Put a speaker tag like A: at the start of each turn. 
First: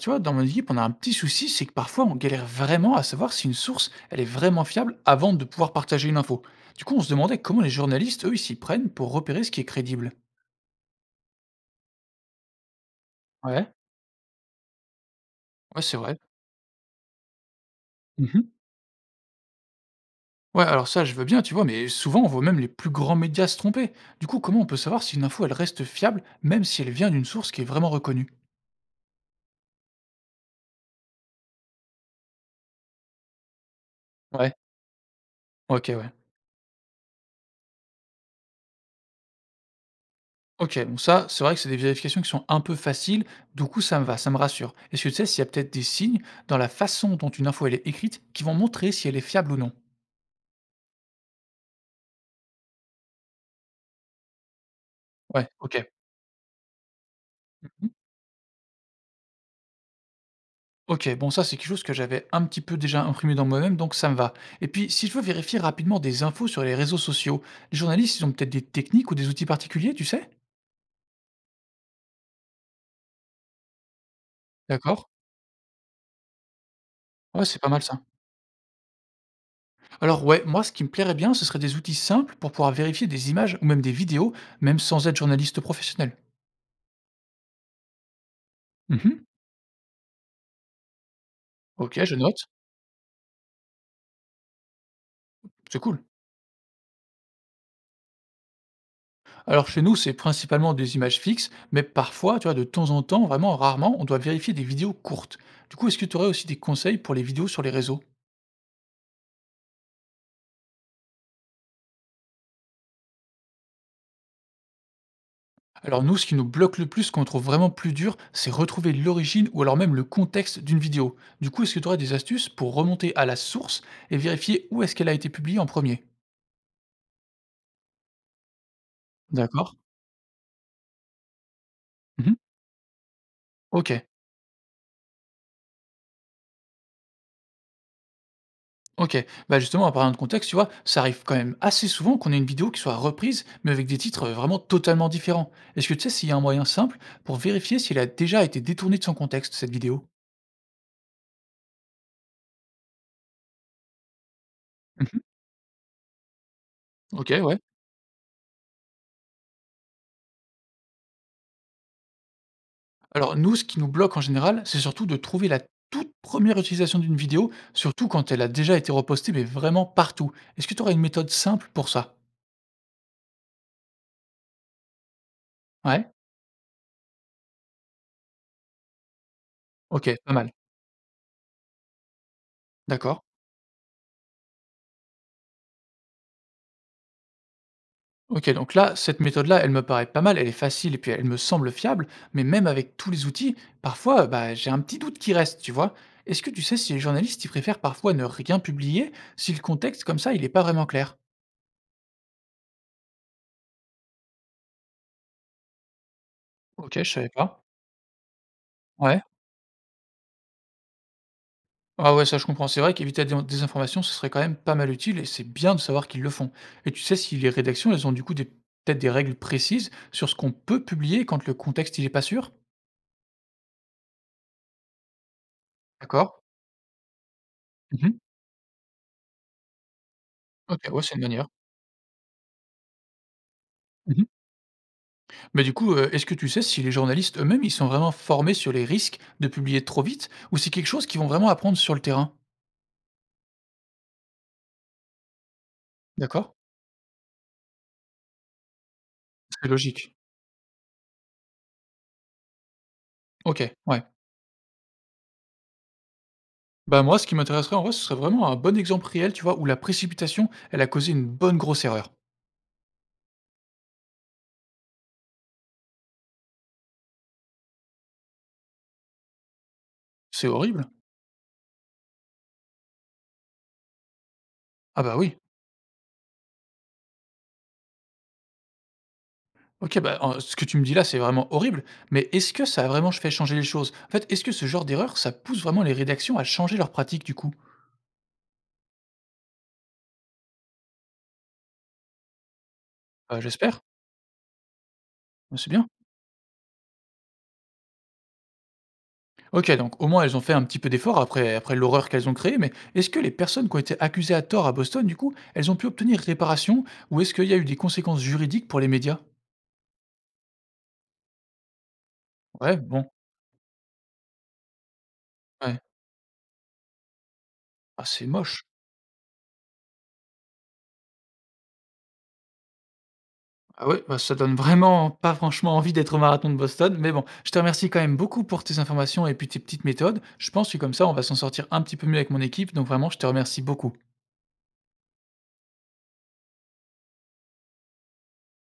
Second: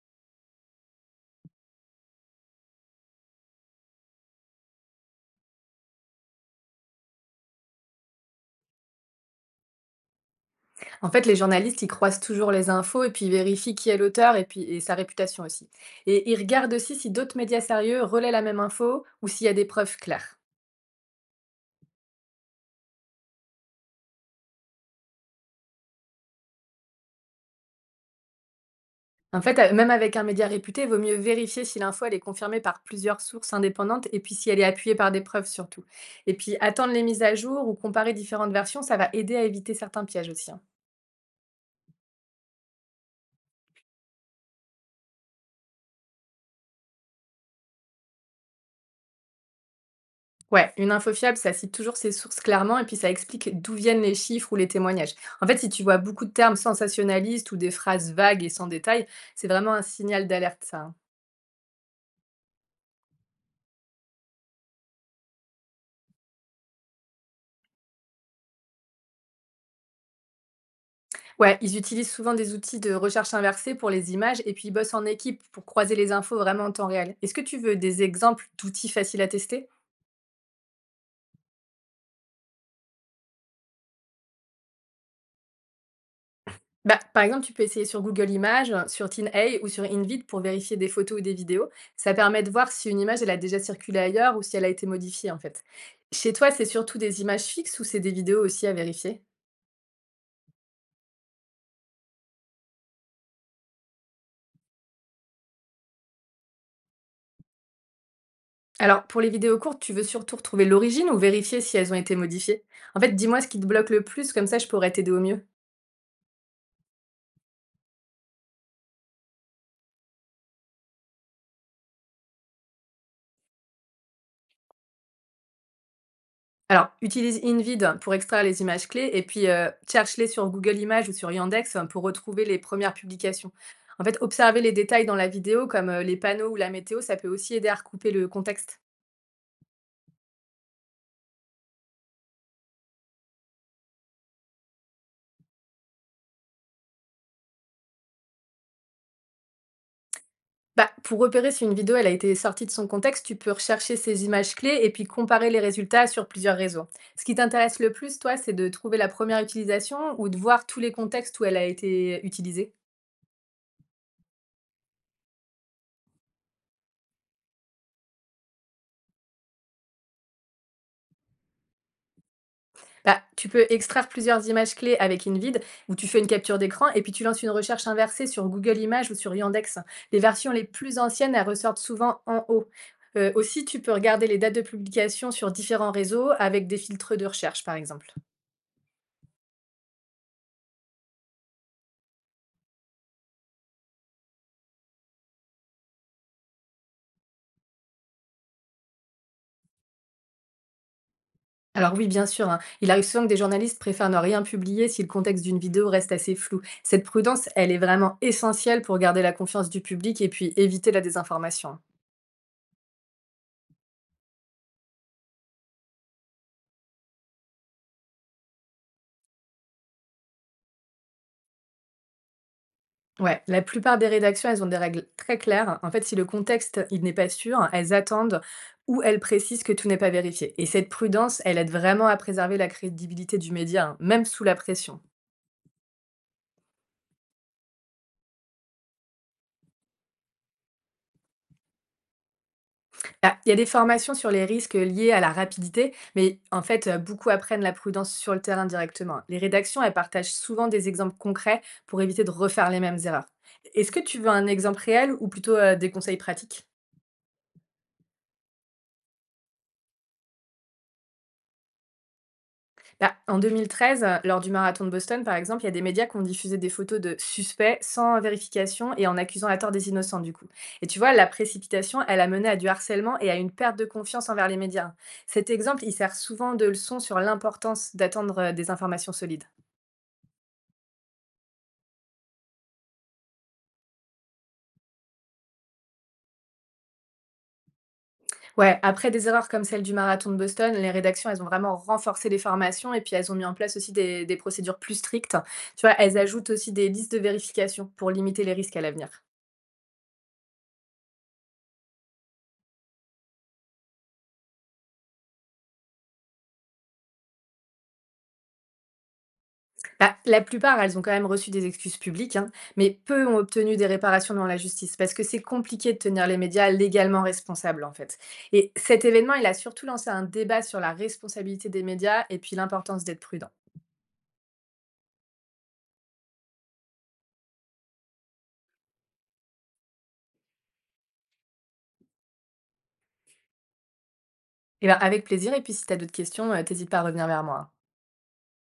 A: Tu vois, dans mon équipe, on a un petit souci, c'est que parfois on galère vraiment à savoir si une source, elle est vraiment fiable avant de pouvoir partager une info. Du coup, on se demandait comment les journalistes, eux, ils s'y prennent pour repérer ce qui est crédible.
B: En fait, les journalistes, ils croisent toujours les infos et puis ils
A: Ouais,
B: vérifient qui est l'auteur et sa réputation aussi.
A: ouais, c'est vrai.
B: Et ils regardent aussi si d'autres médias sérieux relaient
A: Mhm.
B: la même info ou s'il y a des preuves claires.
A: Ouais, alors ça, je veux bien, tu vois, mais souvent on voit même les plus grands médias se tromper. Du coup, comment on peut savoir si une info, elle reste fiable, même si elle vient d'une source qui est vraiment reconnue?
B: En fait, même avec un média réputé, il vaut mieux vérifier si l'info elle est confirmée par plusieurs sources indépendantes et puis si
A: Ouais,
B: elle est appuyée par des preuves surtout.
A: ok, ouais.
B: Et puis attendre les mises à jour ou comparer différentes versions, ça va aider à éviter certains pièges aussi, hein.
A: OK, bon ça, c'est vrai que c'est des vérifications qui sont un peu faciles, du coup ça me va, ça me rassure. Est-ce que tu sais s'il y a peut-être des signes dans la façon dont une info elle est écrite qui vont montrer si elle est fiable ou non?
B: Ouais, une info fiable, ça cite toujours ses sources clairement et puis ça explique d'où viennent les chiffres ou les témoignages. En
A: Ouais,
B: fait, si tu
A: OK.
B: vois beaucoup de termes sensationnalistes ou des
A: Mmh.
B: phrases vagues et sans détail, c'est vraiment un signal d'alerte, ça, hein.
A: OK, bon ça c'est quelque chose que j'avais un petit peu déjà imprimé dans moi-même, donc ça me va. Et puis si je veux vérifier rapidement des infos sur les réseaux sociaux, les journalistes, ils ont peut-être des techniques ou des outils particuliers, tu sais?
B: Ouais, ils utilisent souvent des outils de recherche inversée pour les images et puis ils bossent en
A: D'accord.
B: équipe pour croiser les infos vraiment en temps réel. Est-ce que
A: Ouais,
B: tu
A: c'est pas
B: veux
A: mal ça.
B: des exemples d'outils faciles à tester?
A: Alors ouais, moi ce qui me plairait bien, ce serait des outils simples pour pouvoir vérifier des images ou même des vidéos, même sans être journaliste professionnel.
B: Bah, par exemple, tu peux essayer sur Google Images, sur
A: Mmh.
B: TinEye ou sur InVid pour vérifier des photos ou des vidéos.
A: OK,
B: Ça
A: je note.
B: permet de voir si une image elle a déjà circulé ailleurs ou si elle a été modifiée en fait.
A: C'est cool.
B: Chez toi, c'est surtout des images fixes ou c'est des vidéos aussi à vérifier?
A: Alors chez nous, c'est principalement des images fixes, mais parfois, tu vois, de temps en temps, vraiment rarement, on doit vérifier des vidéos courtes. Du coup, est-ce que tu aurais aussi des conseils pour les vidéos sur les réseaux?
B: Alors, pour les vidéos courtes, tu veux surtout retrouver l'origine ou vérifier si elles ont été modifiées? En fait, dis-moi ce qui te bloque le plus, comme ça je pourrais t'aider au mieux.
A: Alors nous, ce qui nous bloque le plus, ce qu'on trouve vraiment plus dur, c'est retrouver l'origine ou alors même le contexte d'une vidéo. Du coup, est-ce que tu aurais des astuces pour remonter à la source et vérifier où est-ce qu'elle a été publiée en premier?
B: Alors, utilise InVid pour extraire les images clés et puis
A: D'accord.
B: cherche-les sur Google Images ou sur Yandex, pour
A: Mhm.
B: retrouver les premières publications.
A: Ok.
B: En fait, observer les détails dans la vidéo, comme les panneaux ou la météo, ça peut aussi aider à recouper le contexte.
A: OK. Bah, justement, en parlant de contexte, tu vois, ça arrive quand même assez souvent qu'on ait une vidéo qui soit reprise, mais avec des titres, vraiment totalement différents. Est-ce que tu sais s'il y a un moyen simple pour vérifier si elle a déjà été détournée de son contexte, cette vidéo?
B: Bah, pour repérer si une vidéo elle a été sortie de son contexte, tu peux rechercher ces images clés et puis
A: Mmh.
B: comparer les résultats sur plusieurs réseaux. Ce
A: OK,
B: qui
A: ouais.
B: t'intéresse le plus, toi, c'est de trouver la première utilisation ou de voir tous les contextes où elle a été utilisée.
A: Alors nous, ce qui nous bloque en général, c'est surtout de trouver la toute première utilisation d'une vidéo, surtout quand elle a déjà été repostée, mais vraiment partout. Est-ce que tu aurais une méthode simple pour ça?
B: Bah, tu peux extraire plusieurs images clés avec InVid où tu
A: Ouais?
B: fais une capture d'écran et puis tu lances une recherche inversée sur Google Images ou sur Yandex.
A: OK,
B: Les
A: pas mal.
B: versions les plus anciennes, elles ressortent souvent en haut.
A: D'accord.
B: Aussi, tu peux regarder les dates de publication sur différents réseaux avec des filtres de recherche, par exemple.
A: Ok, donc là, cette méthode-là, elle me paraît pas mal, elle est facile et puis elle me semble fiable, mais même avec tous les outils, parfois, bah, j'ai un petit doute qui reste, tu vois. Est-ce que tu sais si les journalistes, ils préfèrent parfois ne rien publier, si le contexte, comme ça, il n'est pas vraiment clair?
B: Alors oui, bien sûr, hein. Il arrive souvent que des journalistes préfèrent ne rien publier si le contexte d'une vidéo reste assez flou.
A: Ok,
B: Cette
A: je savais
B: prudence,
A: pas.
B: elle est vraiment essentielle pour
A: Ouais.
B: garder la confiance du public et puis éviter la désinformation.
A: Ah ouais, ça je comprends. C'est vrai qu'éviter la des informations, ce serait quand même pas mal utile et c'est bien de savoir qu'ils le font. Et tu sais si les rédactions, elles ont du coup peut-être des règles précises sur ce qu'on peut publier quand le contexte, il est pas sûr?
B: Ouais, la plupart des rédactions, elles ont des règles très claires. En fait, si le
A: D'accord.
B: contexte, il n'est pas sûr, elles
A: Mhm.
B: attendent ou elles précisent que tout n'est pas vérifié. Et cette
A: Ok, ouais, c'est une
B: prudence,
A: manière.
B: elle aide vraiment à préserver la crédibilité du média, hein, même sous la pression.
A: Mais du coup, est-ce que tu sais si les journalistes eux-mêmes, ils sont vraiment formés sur les risques de publier trop vite ou c'est quelque chose qu'ils vont vraiment apprendre sur le terrain?
B: Bah, il y a des formations sur les risques liés à la rapidité, mais
A: D'accord,
B: en fait, beaucoup apprennent la prudence sur le terrain directement. Les
A: c'est
B: rédactions, elles
A: logique.
B: partagent souvent des exemples concrets pour éviter de refaire les mêmes erreurs.
A: OK,
B: Est-ce que
A: ouais.
B: tu veux un exemple réel ou plutôt des conseils pratiques?
A: Bah, moi, ce qui m'intéresserait, en vrai, ce serait vraiment un bon exemple réel, tu vois, où la précipitation, elle a causé une bonne grosse erreur.
B: Bah, en 2013, lors du marathon de Boston, par exemple, il y a des médias qui ont diffusé des photos de suspects sans vérification et en accusant à tort des innocents, du coup.
A: C'est
B: Et
A: horrible.
B: tu vois, la précipitation, elle a mené à du harcèlement et à une perte de confiance envers les médias.
A: Ah bah, oui.
B: Cet exemple, il sert souvent de leçon sur l'importance d'attendre, des informations solides.
A: OK, bah, en ce que tu me dis là, c'est vraiment horrible, mais est-ce que ça a vraiment ch fait changer les choses? En fait, est-ce que ce genre d'erreur, ça pousse vraiment les rédactions à changer leurs pratiques, du coup?
B: Ouais, après des erreurs comme celle du marathon de Boston, les rédactions, elles ont vraiment renforcé les formations et puis elles ont
A: Bah,
B: mis en place
A: j'espère,
B: aussi des procédures plus strictes.
A: bah, c'est
B: Tu
A: bien.
B: vois, elles ajoutent aussi des listes de vérification pour limiter les risques à l'avenir.
A: OK, donc au moins elles ont fait un petit peu d'effort après l'horreur qu'elles ont créée, mais est-ce que les personnes qui ont été accusées à tort à Boston, du coup, elles ont pu obtenir réparation ou est-ce qu'il y a eu des conséquences juridiques pour les médias?
B: Bah, la plupart, elles ont quand même reçu des excuses publiques, hein,
A: Ouais,
B: mais
A: bon,
B: peu ont obtenu des réparations devant la justice, parce que c'est
A: ouais.
B: compliqué de tenir les médias légalement responsables, en
A: Ah,
B: fait.
A: c'est moche.
B: Et cet événement, il a surtout lancé un débat sur la responsabilité des médias et puis l'importance d'être prudent.
A: Ah ouais, bah, ça donne vraiment pas franchement envie d'être au marathon de Boston, mais bon, je te remercie quand même beaucoup pour tes informations et puis tes petites méthodes. Je pense que comme ça, on va s'en sortir un petit peu mieux avec mon équipe, donc vraiment, je te remercie beaucoup.
B: Et ben avec plaisir, et puis si tu as d'autres questions, t'hésites pas à revenir vers moi, hein.